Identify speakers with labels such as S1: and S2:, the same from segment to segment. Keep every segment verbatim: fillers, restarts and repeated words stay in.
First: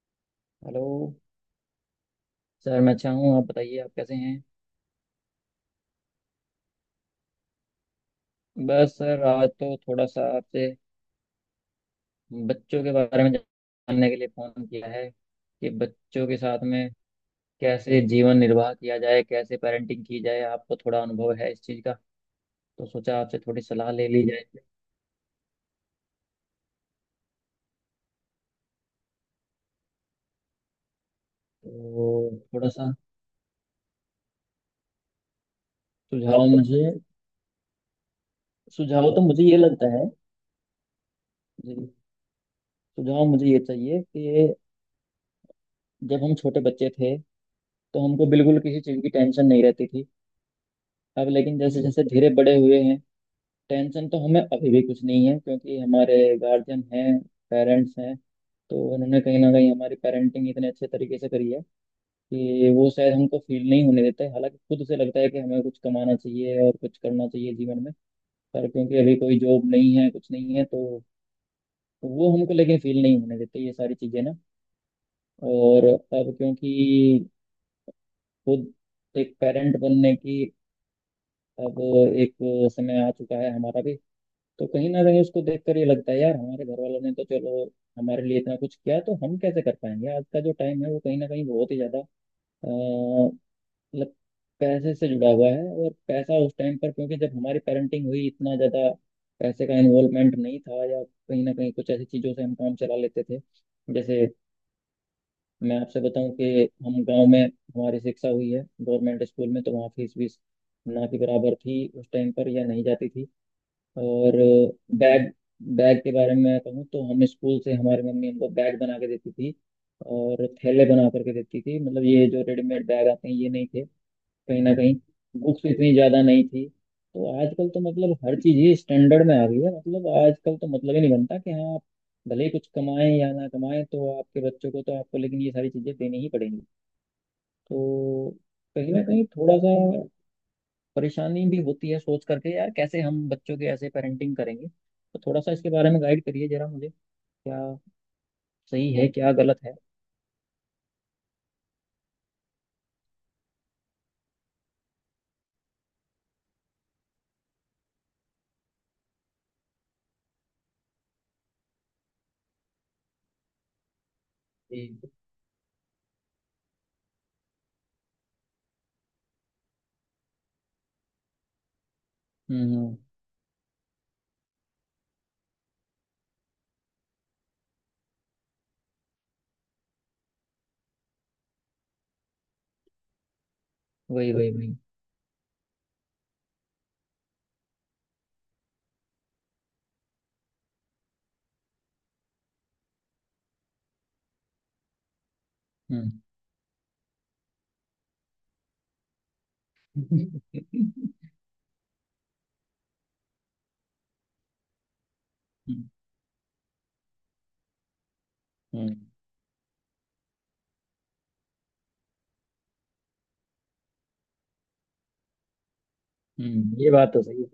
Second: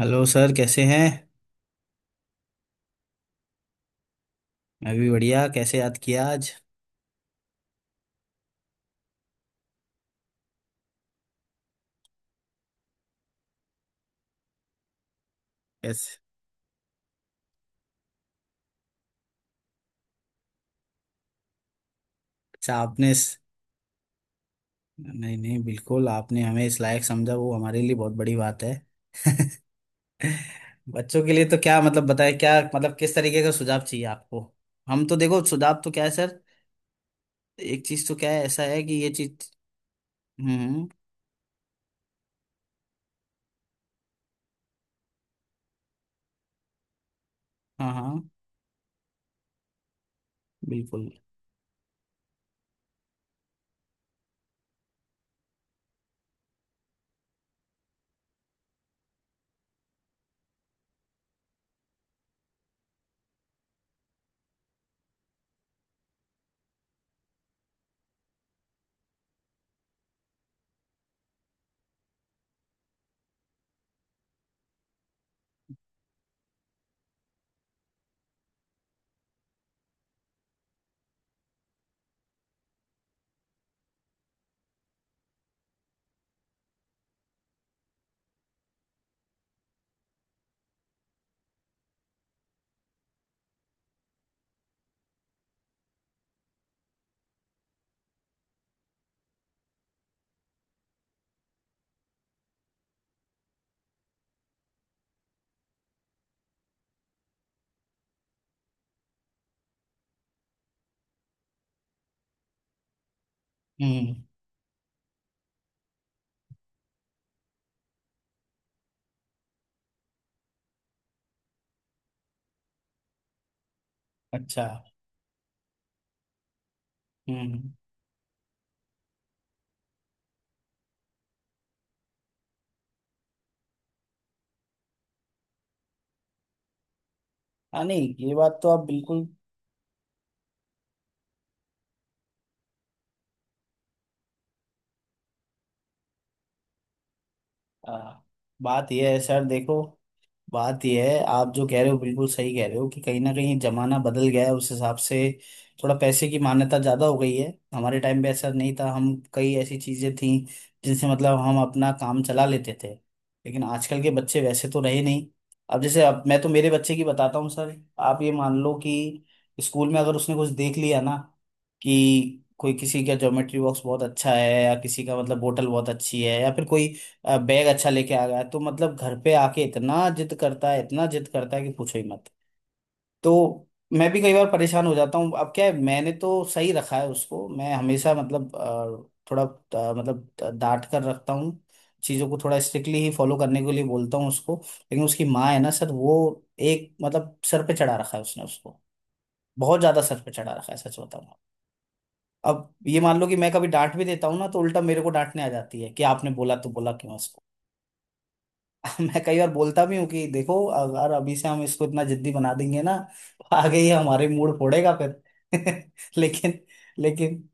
S1: Hello sir, कैसे
S2: hello
S1: हैं।
S2: Sir. मैं अच्छा हूँ, आप बताइए आप कैसे हैं।
S1: मैं भी बढ़िया। कैसे याद किया आज।
S2: बस सर आज तो थोड़ा सा आपसे बच्चों के बारे में जानने के लिए फ़ोन किया है कि
S1: कैसे।
S2: बच्चों के साथ में कैसे जीवन निर्वाह किया जाए, कैसे पेरेंटिंग की जाए। आपको थोड़ा अनुभव है इस चीज़ का
S1: अच्छा
S2: तो
S1: आपने
S2: सोचा
S1: इस...
S2: आपसे थोड़ी सलाह ले ली जाए।
S1: नहीं नहीं, बिल्कुल, आपने हमें इस लायक समझा वो हमारे लिए बहुत बड़ी बात है। बच्चों के लिए तो क्या मतलब बताए,
S2: तो
S1: क्या
S2: थोड़ा सा
S1: मतलब किस तरीके का सुझाव चाहिए आपको। हम तो देखो सुझाव तो क्या है सर।
S2: सुझाव मुझे
S1: एक चीज तो क्या है, ऐसा है कि ये
S2: सुझाव तो मुझे
S1: चीज।
S2: ये लगता है।
S1: हम्म।
S2: जी, सुझाव मुझे ये चाहिए कि जब हम छोटे बच्चे थे
S1: हाँ
S2: तो हमको
S1: हाँ।
S2: बिल्कुल किसी चीज़ की टेंशन नहीं रहती थी।
S1: बिल्कुल।
S2: अब लेकिन जैसे जैसे धीरे बड़े हुए हैं, टेंशन तो हमें अभी भी कुछ नहीं है क्योंकि हमारे गार्जियन हैं, पेरेंट्स हैं। तो उन्होंने कहीं ना कहीं हमारी पेरेंटिंग इतने अच्छे तरीके से करी है कि वो शायद हमको फील नहीं होने देते, हालांकि खुद से लगता है कि हमें कुछ कमाना चाहिए और कुछ करना चाहिए जीवन में। पर क्योंकि अभी कोई जॉब नहीं है, कुछ नहीं है, तो वो हमको लेकिन फील नहीं होने देते ये सारी चीज़ें ना। और अब क्योंकि खुद एक पेरेंट बनने की अब एक समय आ चुका है हमारा भी। तो कहीं ना कहीं उसको देखकर ये लगता है यार, हमारे घर वालों ने तो चलो हमारे लिए इतना कुछ किया, तो हम कैसे कर पाएंगे। आज का जो टाइम है वो कहीं ना कहीं बहुत ही ज्यादा अ, मतलब पैसे से जुड़ा हुआ है। और पैसा उस टाइम पर, क्योंकि जब हमारी पेरेंटिंग हुई, इतना ज्यादा पैसे का इन्वॉल्वमेंट नहीं था, या कहीं ना कहीं कुछ ऐसी चीजों से हम काम चला लेते थे। जैसे मैं आपसे बताऊं कि हम गांव में, हमारी शिक्षा हुई है गवर्नमेंट स्कूल में, तो वहाँ फीस वीस ना के बराबर थी उस टाइम पर, या नहीं जाती थी।
S1: हम्म।
S2: और बैग बैग के बारे में मैं कहूँ तो हम स्कूल से, हमारी मम्मी हमको बैग बना के देती थी और थैले बना करके देती थी। मतलब ये जो रेडीमेड बैग आते हैं, ये नहीं थे। कहीं
S1: अच्छा।
S2: ना कहीं बुक्स इतनी ज़्यादा नहीं थी, तो आजकल
S1: हम्म।
S2: तो मतलब हर चीज़ ही स्टैंडर्ड में आ गई है। मतलब आजकल तो मतलब ही नहीं बनता कि हाँ, आप भले ही कुछ कमाएं या ना कमाएं, तो आपके बच्चों को तो आपको लेकिन ये सारी चीज़ें देनी ही पड़ेंगी।
S1: हाँ नहीं,
S2: तो
S1: ये बात तो आप
S2: कहीं ना कहीं
S1: बिल्कुल।
S2: थोड़ा सा परेशानी भी होती है सोच करके, यार कैसे हम बच्चों के ऐसे पेरेंटिंग करेंगे। तो थोड़ा सा इसके बारे में गाइड करिए जरा मुझे, क्या
S1: आ, बात
S2: सही है
S1: यह है
S2: क्या
S1: सर,
S2: गलत है।
S1: देखो, बात यह है, आप जो कह रहे हो बिल्कुल सही कह रहे हो कि कहीं ना कहीं जमाना बदल गया है उस हिसाब से। थोड़ा पैसे की मान्यता ज़्यादा हो गई है। हमारे टाइम पे ऐसा नहीं था, हम कई ऐसी चीज़ें थीं जिनसे मतलब हम अपना काम चला लेते थे। लेकिन आजकल के बच्चे वैसे तो
S2: जी।
S1: रहे नहीं। अब जैसे, अब मैं तो मेरे बच्चे की बताता हूँ सर। आप ये मान लो कि स्कूल में अगर उसने कुछ देख लिया ना कि कोई
S2: हम्म।
S1: किसी का ज्योमेट्री बॉक्स बहुत अच्छा है, या किसी का मतलब बोतल बहुत अच्छी है, या फिर कोई अ, बैग अच्छा लेके आ गया, तो मतलब घर पे आके इतना जिद करता है, इतना जिद करता है कि पूछो ही मत। तो मैं भी
S2: वही
S1: कई
S2: वही
S1: बार
S2: वही।
S1: परेशान हो जाता हूँ। अब क्या है, मैंने तो सही रखा है उसको, मैं हमेशा मतलब अ, थोड़ा अ, मतलब डांट कर रखता हूँ। चीज़ों को थोड़ा स्ट्रिक्टली ही फॉलो करने के लिए बोलता हूँ उसको। लेकिन उसकी माँ है ना सर,
S2: हम्म।
S1: वो एक मतलब सर पे चढ़ा रखा है उसने उसको। बहुत ज्यादा सर पे चढ़ा रखा है, सच बताऊँ। अब ये मान लो कि मैं कभी डांट भी देता हूँ ना, तो उल्टा मेरे को डांटने आ जाती
S2: हम्म।
S1: है कि आपने बोला तो बोला क्यों उसको।
S2: हम्म।
S1: मैं कई बार बोलता भी हूँ कि देखो अगर अभी से हम इसको इतना जिद्दी बना देंगे ना तो आगे ये हमारे मूड फोड़ेगा फिर। लेकिन,
S2: हम्म, ये बात तो सही
S1: लेकिन,
S2: है।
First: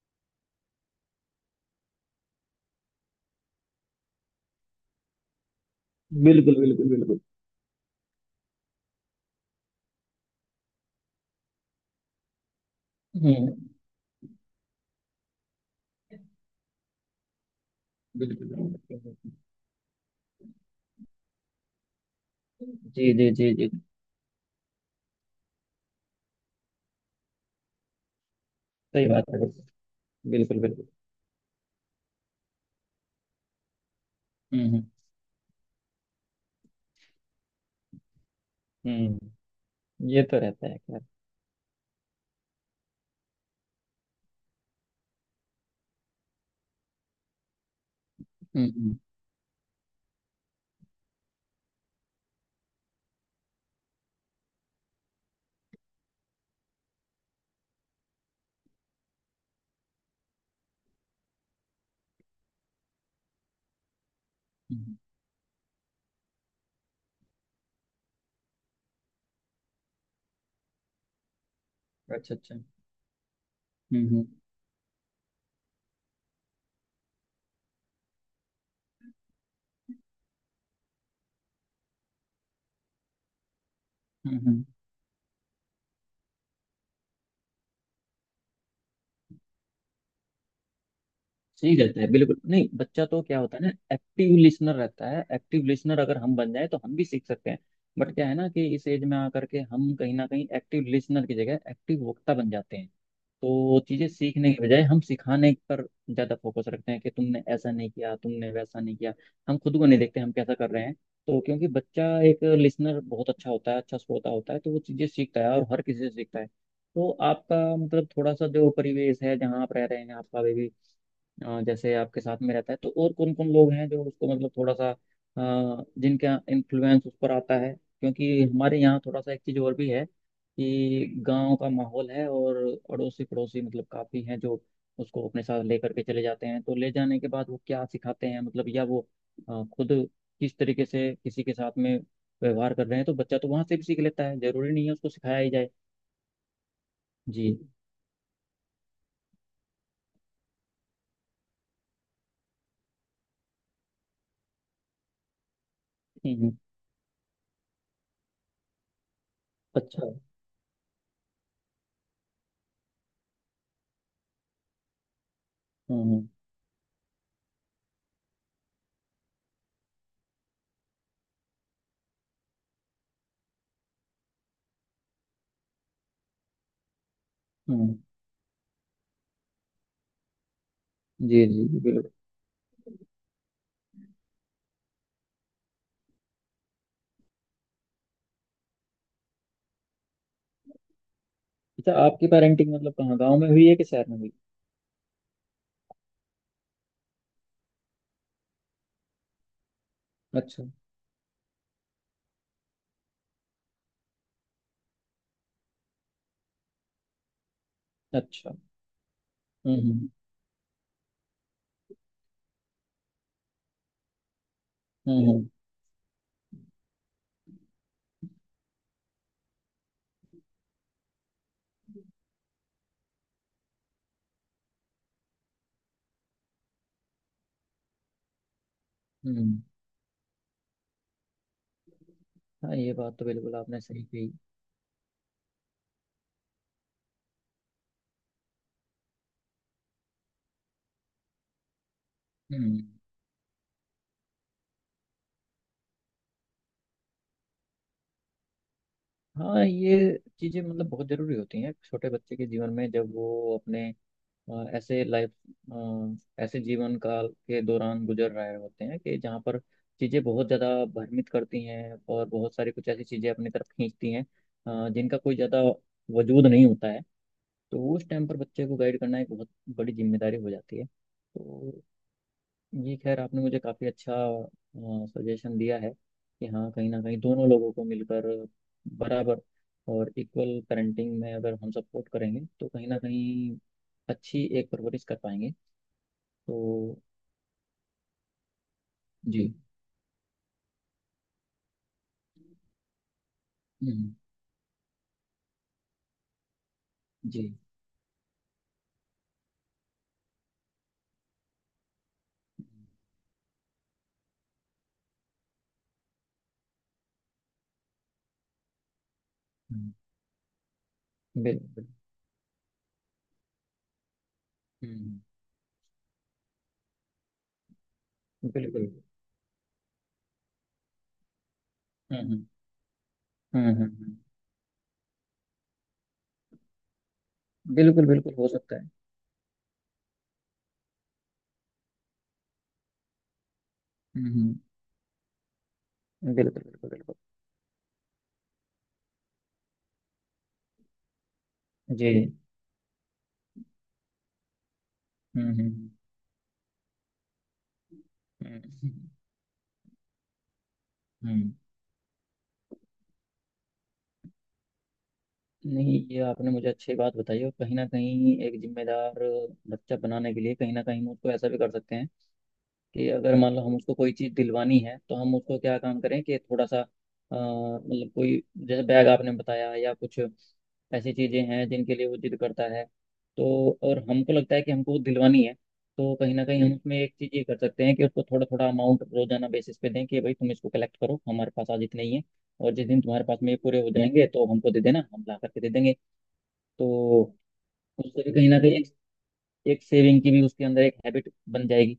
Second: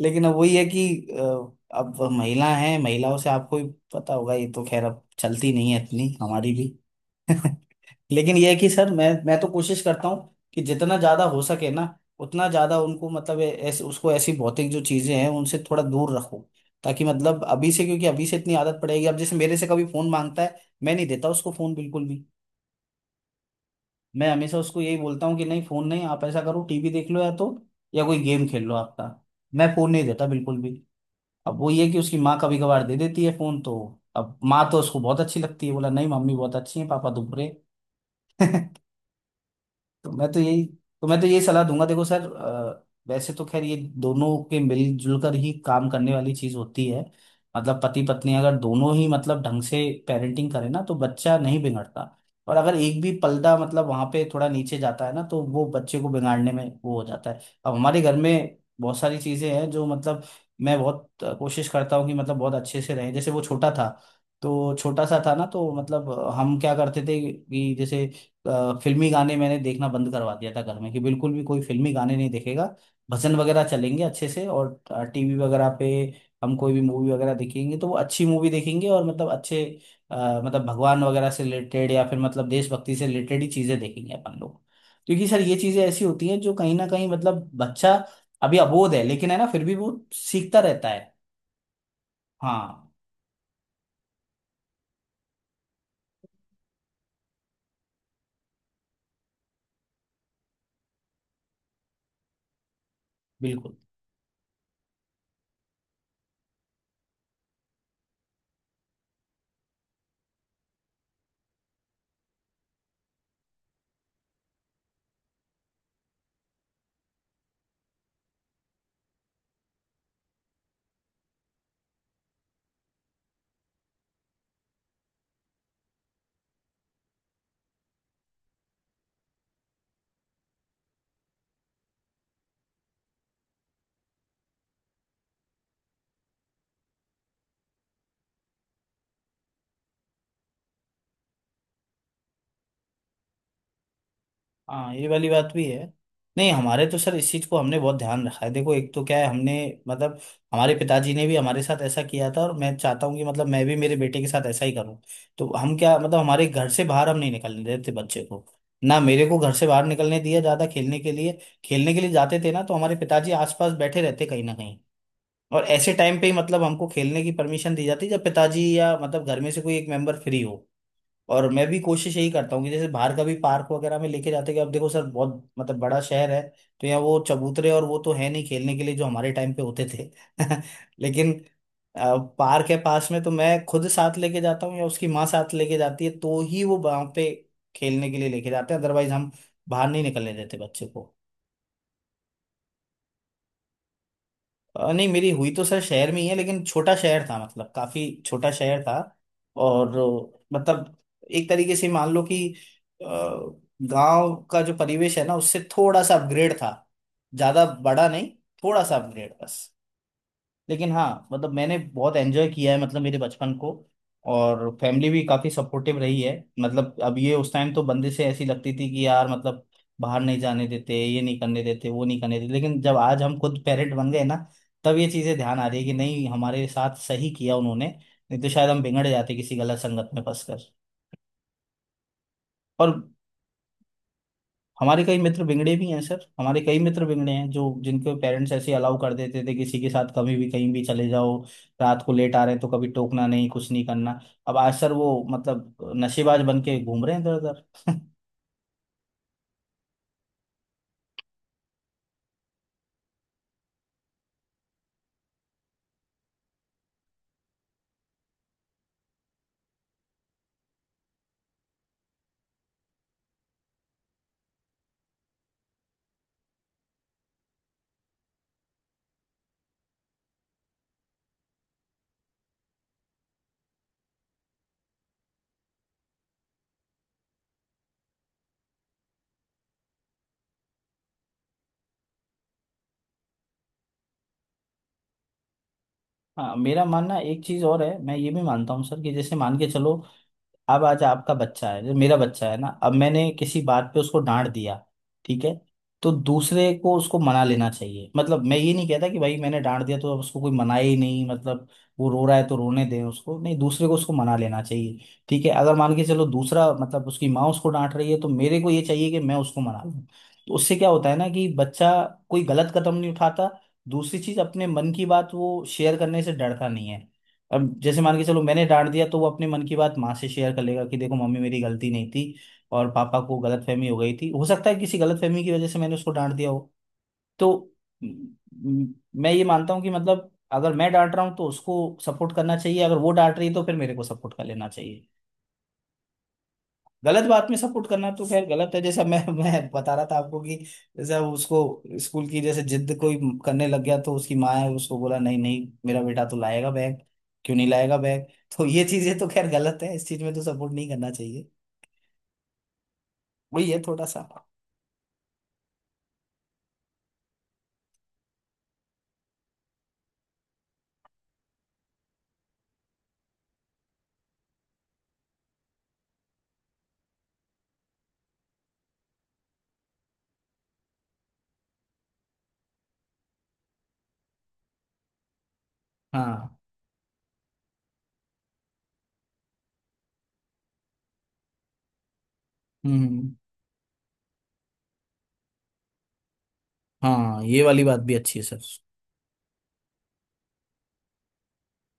S1: लेकिन अब वही है कि अ, अब महिला हैं, महिलाओं से आपको भी पता होगा, ये तो खैर अब चलती नहीं है इतनी हमारी
S2: बिल्कुल
S1: भी।
S2: बिल्कुल बिल्कुल।
S1: लेकिन यह है कि सर मैं, मैं तो कोशिश करता हूँ कि जितना ज्यादा हो सके ना उतना ज्यादा उनको मतलब ए-
S2: हम्म।
S1: ऐसे उसको ऐसी भौतिक जो चीजें हैं उनसे थोड़ा दूर रखूं। ताकि मतलब अभी से, क्योंकि अभी से
S2: बिल्कुल
S1: इतनी आदत पड़ेगी। अब
S2: बिल्कुल।
S1: जैसे मेरे से कभी फोन मांगता है, मैं नहीं देता उसको फोन, बिल्कुल भी।
S2: जी जी जी जी।
S1: मैं हमेशा उसको यही बोलता हूँ कि नहीं फोन नहीं, आप ऐसा करो टीवी देख लो, या तो या कोई गेम खेल लो आपका।
S2: सही बात है।
S1: मैं फोन नहीं देता
S2: बिल्कुल
S1: बिल्कुल भी।
S2: बिल्कुल।
S1: अब वो ये है कि उसकी माँ कभी कभार दे देती है फोन तो। अब
S2: हम्म।
S1: माँ तो
S2: हम्म।
S1: उसको बहुत अच्छी लगती है, बोला नहीं मम्मी बहुत अच्छी है पापा तो बुरे।
S2: हम्म,
S1: तो
S2: ये
S1: मैं
S2: तो
S1: तो यही
S2: रहता है खैर।
S1: तो मैं तो यही सलाह दूंगा देखो सर, अ, वैसे तो खैर ये दोनों के मिलजुल कर ही काम करने वाली चीज होती है। मतलब पति पत्नी अगर
S2: हम्म।
S1: दोनों
S2: हम्म।
S1: ही मतलब ढंग से पेरेंटिंग करे ना तो बच्चा नहीं बिगड़ता। और अगर एक भी पलड़ा मतलब वहां पे थोड़ा नीचे जाता है ना तो वो बच्चे को बिगाड़ने में वो हो जाता है। अब हमारे घर में बहुत सारी चीजें हैं जो मतलब मैं बहुत अ, कोशिश करता हूँ कि मतलब बहुत अच्छे से रहे। जैसे वो छोटा था तो
S2: हम्म,
S1: छोटा सा था ना तो मतलब अ, हम क्या करते थे कि जैसे अ, फिल्मी गाने मैंने देखना बंद करवा दिया था घर में, कि बिल्कुल भी कोई फिल्मी गाने नहीं
S2: अच्छा अच्छा।
S1: देखेगा। भजन वगैरह चलेंगे
S2: हम्म। हम्म।
S1: अच्छे से। और टीवी वगैरह पे हम कोई भी मूवी वगैरह देखेंगे तो वो अच्छी मूवी देखेंगे। और मतलब अच्छे अ, मतलब भगवान वगैरह से रिलेटेड, या फिर मतलब देशभक्ति से रिलेटेड ही चीजें देखेंगे अपन
S2: हम्म।
S1: लोग।
S2: हम्म।
S1: क्योंकि सर ये चीजें ऐसी होती हैं जो कहीं ना कहीं मतलब बच्चा अभी अबोध है लेकिन है ना, फिर भी वो सीखता रहता है।
S2: सही रहता है बिल्कुल। नहीं
S1: हाँ।
S2: बच्चा तो क्या होता है ना, एक्टिव लिसनर रहता है। एक्टिव लिसनर अगर हम बन जाए तो हम भी सीख सकते हैं। बट क्या है ना कि इस एज में आकर के हम कहीं ना कहीं एक्टिव लिसनर की जगह एक्टिव वक्ता बन जाते हैं।
S1: बिल्कुल।
S2: तो चीजें सीखने के बजाय हम सिखाने पर ज्यादा फोकस रखते हैं कि तुमने ऐसा नहीं किया, तुमने वैसा नहीं किया। हम खुद को नहीं देखते हम कैसा कर रहे हैं। तो क्योंकि बच्चा एक लिसनर बहुत अच्छा होता है, अच्छा श्रोता होता है, तो वो चीजें सीखता है और हर किसी से सीखता है। तो आपका मतलब थोड़ा सा जो परिवेश है जहाँ आप रह रहे हैं आपका भी, अ, जैसे आपके साथ में रहता है तो और कौन कौन लोग हैं जो उसको मतलब थोड़ा सा अ, जिनका इन्फ्लुएंस उस पर आता है, क्योंकि हमारे यहाँ थोड़ा सा एक चीज़ और भी है कि गांव का माहौल है और अड़ोसी पड़ोसी मतलब काफ़ी हैं जो उसको अपने साथ लेकर के चले जाते हैं। तो ले जाने के बाद वो क्या सिखाते हैं, मतलब या वो अ, खुद किस तरीके से किसी के साथ में व्यवहार कर रहे हैं, तो बच्चा तो वहां से भी सीख लेता है। जरूरी नहीं है
S1: हाँ ये
S2: उसको
S1: वाली
S2: सिखाया ही
S1: बात भी
S2: जाए।
S1: है। नहीं हमारे तो सर इस चीज़
S2: जी।
S1: को हमने बहुत ध्यान रखा है। देखो एक तो क्या है, हमने मतलब हमारे पिताजी ने भी हमारे साथ ऐसा किया था और मैं चाहता हूँ कि मतलब मैं भी मेरे बेटे के साथ ऐसा ही करूँ। तो हम क्या मतलब
S2: हम्म।
S1: हमारे
S2: हम्म,
S1: घर से बाहर हम नहीं निकलने देते बच्चे को। ना मेरे को घर से बाहर
S2: अच्छा।
S1: निकलने दिया ज़्यादा खेलने के लिए। खेलने के लिए जाते थे ना तो हमारे पिताजी आसपास बैठे रहते कहीं ना कहीं। और ऐसे
S2: हम्म।
S1: टाइम पे
S2: हम्म।
S1: ही मतलब हमको खेलने की परमिशन दी जाती जब पिताजी या मतलब घर में से कोई एक मेंबर फ्री हो। और मैं भी कोशिश यही करता हूँ कि जैसे बाहर का भी पार्क वगैरह में लेके जाते हैं कि अब देखो सर बहुत मतलब बड़ा शहर है, तो यहाँ वो चबूतरे और
S2: हम्म,
S1: वो तो है नहीं खेलने के लिए जो हमारे टाइम पे होते थे। लेकिन
S2: जी जी जी बिल्कुल।
S1: अ, पार्क है पास में तो मैं खुद साथ लेके जाता हूँ या उसकी माँ साथ लेके जाती है तो ही वो वहां पे खेलने के लिए लेके जाते हैं। अदरवाइज हम बाहर नहीं निकलने देते बच्चे को।
S2: अच्छा, आपकी पेरेंटिंग मतलब कहाँ, गाँव में हुई है कि शहर में हुई।
S1: अ, नहीं मेरी हुई तो सर शहर में ही है, लेकिन छोटा शहर था, मतलब काफी छोटा शहर था। और अ,
S2: अच्छा
S1: मतलब एक तरीके से मान लो कि गांव का जो परिवेश है ना उससे थोड़ा सा अपग्रेड था। ज्यादा बड़ा नहीं,
S2: अच्छा।
S1: थोड़ा सा अपग्रेड बस।
S2: हम्म।
S1: लेकिन हाँ मतलब मैंने बहुत एंजॉय किया है मतलब मेरे बचपन को। और फैमिली भी
S2: हम्म। हम्म।
S1: काफ़ी सपोर्टिव रही है। मतलब अब ये उस टाइम तो बंदिशें ऐसी लगती थी कि यार मतलब बाहर नहीं जाने देते, ये नहीं करने देते, वो नहीं करने देते। लेकिन जब आज हम खुद पेरेंट बन गए ना तब ये चीज़ें ध्यान आ रही है कि नहीं हमारे साथ सही किया उन्होंने। नहीं तो शायद हम बिगड़ जाते किसी
S2: हम्म।
S1: गलत संगत में फंसकर।
S2: हाँ,
S1: और
S2: ये बात तो बिल्कुल आपने सही कही।
S1: हमारे कई मित्र बिगड़े भी हैं सर, हमारे कई मित्र बिगड़े हैं जो, जिनके पेरेंट्स ऐसे अलाउ कर देते थे किसी के साथ कभी भी कहीं भी चले जाओ। रात को लेट आ रहे हैं तो
S2: हम्म।
S1: कभी टोकना नहीं, कुछ नहीं करना। अब आज सर वो मतलब नशेबाज बन के घूम रहे हैं इधर उधर।
S2: हाँ ये चीज़ें मतलब बहुत ज़रूरी होती हैं छोटे बच्चे के जीवन में, जब वो अपने अ, ऐसे लाइफ ऐसे जीवन काल के दौरान गुजर रहे होते हैं, कि जहाँ पर चीज़ें बहुत ज़्यादा भ्रमित करती हैं और बहुत सारी कुछ ऐसी चीज़ें अपनी तरफ खींचती हैं, अ, जिनका कोई ज़्यादा वजूद नहीं होता है। तो उस टाइम पर बच्चे को गाइड करना एक बहुत बड़ी जिम्मेदारी हो जाती है। तो ये खैर आपने मुझे काफ़ी अच्छा सजेशन दिया है कि हाँ कहीं ना कहीं दोनों लोगों को मिलकर, बराबर और इक्वल पेरेंटिंग में अगर हम सपोर्ट करेंगे तो कहीं ना कहीं अच्छी एक परवरिश कर पाएंगे।
S1: हाँ मेरा
S2: तो
S1: मानना एक चीज और है, मैं ये भी मानता हूँ सर कि जैसे
S2: जी।
S1: मान के चलो अब आज आपका बच्चा है जो, मेरा बच्चा है ना, अब मैंने किसी बात पे
S2: हम्म,
S1: उसको डांट दिया, ठीक है, तो दूसरे को उसको मना
S2: जी।
S1: लेना चाहिए। मतलब मैं ये नहीं कहता कि भाई मैंने डांट दिया तो अब उसको कोई मनाए ही नहीं। मतलब वो रो रहा है तो रोने दें उसको, नहीं, दूसरे को उसको मना लेना चाहिए। ठीक है अगर मान के चलो दूसरा मतलब उसकी माँ उसको डांट रही है, तो मेरे को ये चाहिए कि मैं उसको मना
S2: हम्म,
S1: लूं। तो उससे क्या होता है ना कि
S2: बिल्कुल बिल्कुल।
S1: बच्चा कोई गलत कदम नहीं उठाता। दूसरी चीज, अपने मन की
S2: हम्म,
S1: बात वो शेयर करने से डरता नहीं है। अब जैसे मान के चलो मैंने डांट
S2: बिल्कुल।
S1: दिया तो वो अपने मन की बात माँ से शेयर कर लेगा कि देखो मम्मी मेरी गलती नहीं
S2: हम्म।
S1: थी
S2: हम्म।
S1: और पापा को
S2: हम्म, हम्म,
S1: गलतफहमी हो गई
S2: हम्म,
S1: थी। हो सकता है किसी गलतफहमी की वजह से मैंने उसको डांट दिया हो। तो
S2: बिल्कुल बिल्कुल
S1: म,
S2: हो सकता है।
S1: म, मैं ये मानता हूँ कि मतलब अगर मैं डांट रहा हूँ तो उसको सपोर्ट करना चाहिए, अगर वो डांट रही है तो फिर मेरे को
S2: हम्म।
S1: सपोर्ट कर
S2: हम्म,
S1: लेना चाहिए।
S2: बिल्कुल बिल्कुल बिल्कुल।
S1: गलत बात में सपोर्ट करना तो खैर गलत है, जैसा मैं मैं बता रहा था आपको कि जैसे उसको
S2: जी।
S1: स्कूल की जैसे जिद कोई करने लग गया तो उसकी माँ है उसको बोला नहीं
S2: हम्म।
S1: नहीं
S2: हम्म।
S1: मेरा बेटा तो लाएगा बैग, क्यों नहीं लाएगा बैग। तो ये
S2: हम्म,
S1: चीजें तो खैर गलत है, इस चीज में तो सपोर्ट नहीं करना चाहिए।
S2: हम्म।
S1: वही है थोड़ा सा।
S2: नहीं, ये आपने मुझे अच्छी बात बताई, और कहीं ना कहीं एक जिम्मेदार बच्चा बनाने के लिए कहीं ना कहीं हम उसको ऐसा भी कर सकते हैं कि अगर मान लो हम उसको कोई चीज़ दिलवानी है तो हम उसको क्या काम करें कि थोड़ा सा अ, मतलब कोई, जैसे बैग आपने बताया या कुछ ऐसी चीज़ें हैं जिनके लिए वो जिद करता है, तो और हमको लगता है कि हमको वो दिलवानी है, तो कहीं ना
S1: हाँ।
S2: कहीं हम उसमें एक चीज़ ये कर सकते हैं कि उसको थोड़ा थोड़ा अमाउंट रोजाना बेसिस पे दें कि भाई तुम इसको कलेक्ट करो, हमारे पास आज इतने ही है, और जिस दिन तुम्हारे
S1: हम्म।
S2: पास में ये पूरे हो जाएंगे तो हमको दे देना, हम ला करके दे देंगे। तो
S1: हाँ ये वाली बात भी
S2: उससे भी
S1: अच्छी है
S2: कहीं ना
S1: सर।
S2: कहीं एक, एक सेविंग की भी उसके अंदर एक हैबिट बन जाएगी,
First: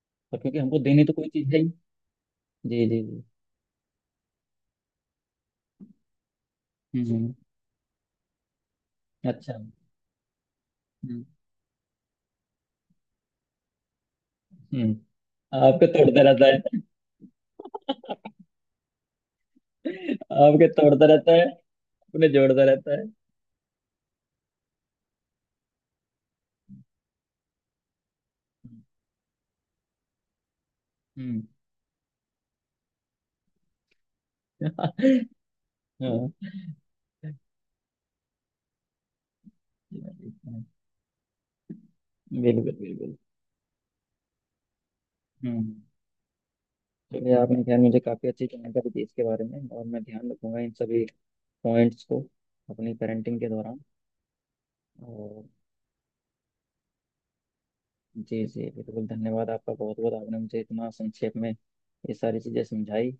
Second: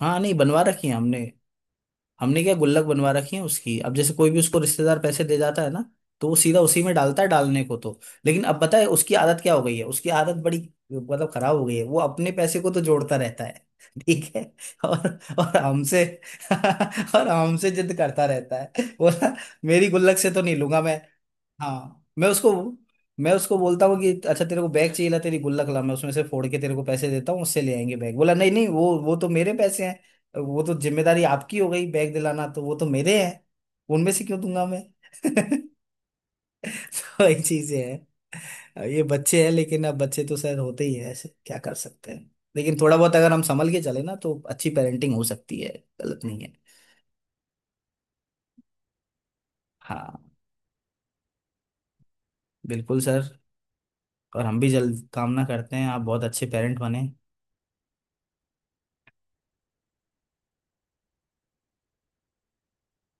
S1: हाँ नहीं
S2: और क्योंकि
S1: बनवा
S2: हमको
S1: रखी है
S2: देनी तो
S1: हमने।
S2: कोई चीज़ है ही।
S1: हमने क्या गुल्लक
S2: जी जी
S1: बनवा
S2: जी।
S1: रखी है उसकी। अब जैसे कोई भी उसको रिश्तेदार पैसे दे जाता है ना तो वो सीधा उसी में डालता है,
S2: हम्म।
S1: डालने को तो। लेकिन अब पता है उसकी आदत क्या
S2: अच्छा।
S1: हो गई है, उसकी आदत बड़ी
S2: हम्म।
S1: मतलब खराब हो गई है। वो अपने पैसे को तो जोड़ता रहता है, ठीक है, और
S2: हम्म।
S1: और
S2: आपके
S1: हमसे
S2: तोड़ता रहता है।
S1: और हमसे जिद करता रहता है बोला मेरी गुल्लक से तो नहीं
S2: आपके
S1: लूंगा मैं।
S2: तोड़ता रहता है।
S1: हाँ
S2: अपने
S1: मैं उसको
S2: जोड़ता रहता है।
S1: मैं उसको बोलता हूँ कि अच्छा तेरे को बैग चाहिए, ला तेरी गुल्लक ला, मैं उसमें से फोड़ के तेरे को पैसे देता हूँ, उससे ले आएंगे बैग। बोला नहीं नहीं, वो वो तो मेरे पैसे हैं, वो तो जिम्मेदारी
S2: हम्म।
S1: आपकी हो गई बैग दिलाना, तो वो तो मेरे हैं, उनमें से क्यों दूंगा मैं।
S2: हाँ।
S1: वही चीजें हैं, ये बच्चे हैं। लेकिन अब बच्चे तो सर होते ही है ऐसे, क्या कर सकते हैं।
S2: बिल्कुल
S1: लेकिन थोड़ा बहुत
S2: बिल्कुल।
S1: अगर हम संभल के चले ना तो अच्छी पेरेंटिंग हो सकती है,
S2: हम्म।
S1: गलत नहीं है।
S2: चलिए आपने खैर मुझे काफ़ी अच्छी जानकारी दी इसके बारे में, और मैं
S1: हाँ।
S2: ध्यान रखूंगा इन सभी पॉइंट्स को अपनी
S1: बिल्कुल सर।
S2: पेरेंटिंग के दौरान।
S1: और हम भी जल्द कामना
S2: और
S1: करते हैं आप बहुत अच्छे पेरेंट बने।
S2: जी जी बिल्कुल, धन्यवाद आपका बहुत बहुत, आपने मुझे इतना संक्षेप में ये सारी चीज़ें समझाई,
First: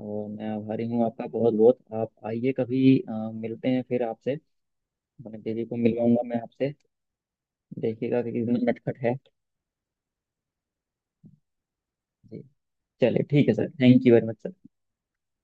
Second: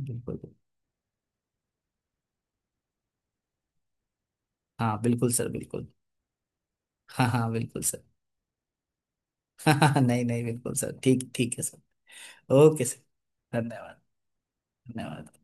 S2: और मैं आभारी हूँ आपका बहुत बहुत। आप आइए कभी, अ, मिलते हैं फिर आपसे।
S1: हाँ बिल्कुल
S2: हाँ,
S1: सर,
S2: दीदी को
S1: बिल्कुल।
S2: मिलवाऊंगा मैं आपसे,
S1: हाँ हाँ बिल्कुल सर।
S2: देखिएगा कि कितना नटखट है।
S1: हाँ हाँ, नहीं नहीं बिल्कुल सर, ठीक ठीक है सर।
S2: जी।
S1: Okay sir.
S2: चलिए ठीक है सर।
S1: धन्यवाद।
S2: Thank you very much sir.
S1: धन्यवाद।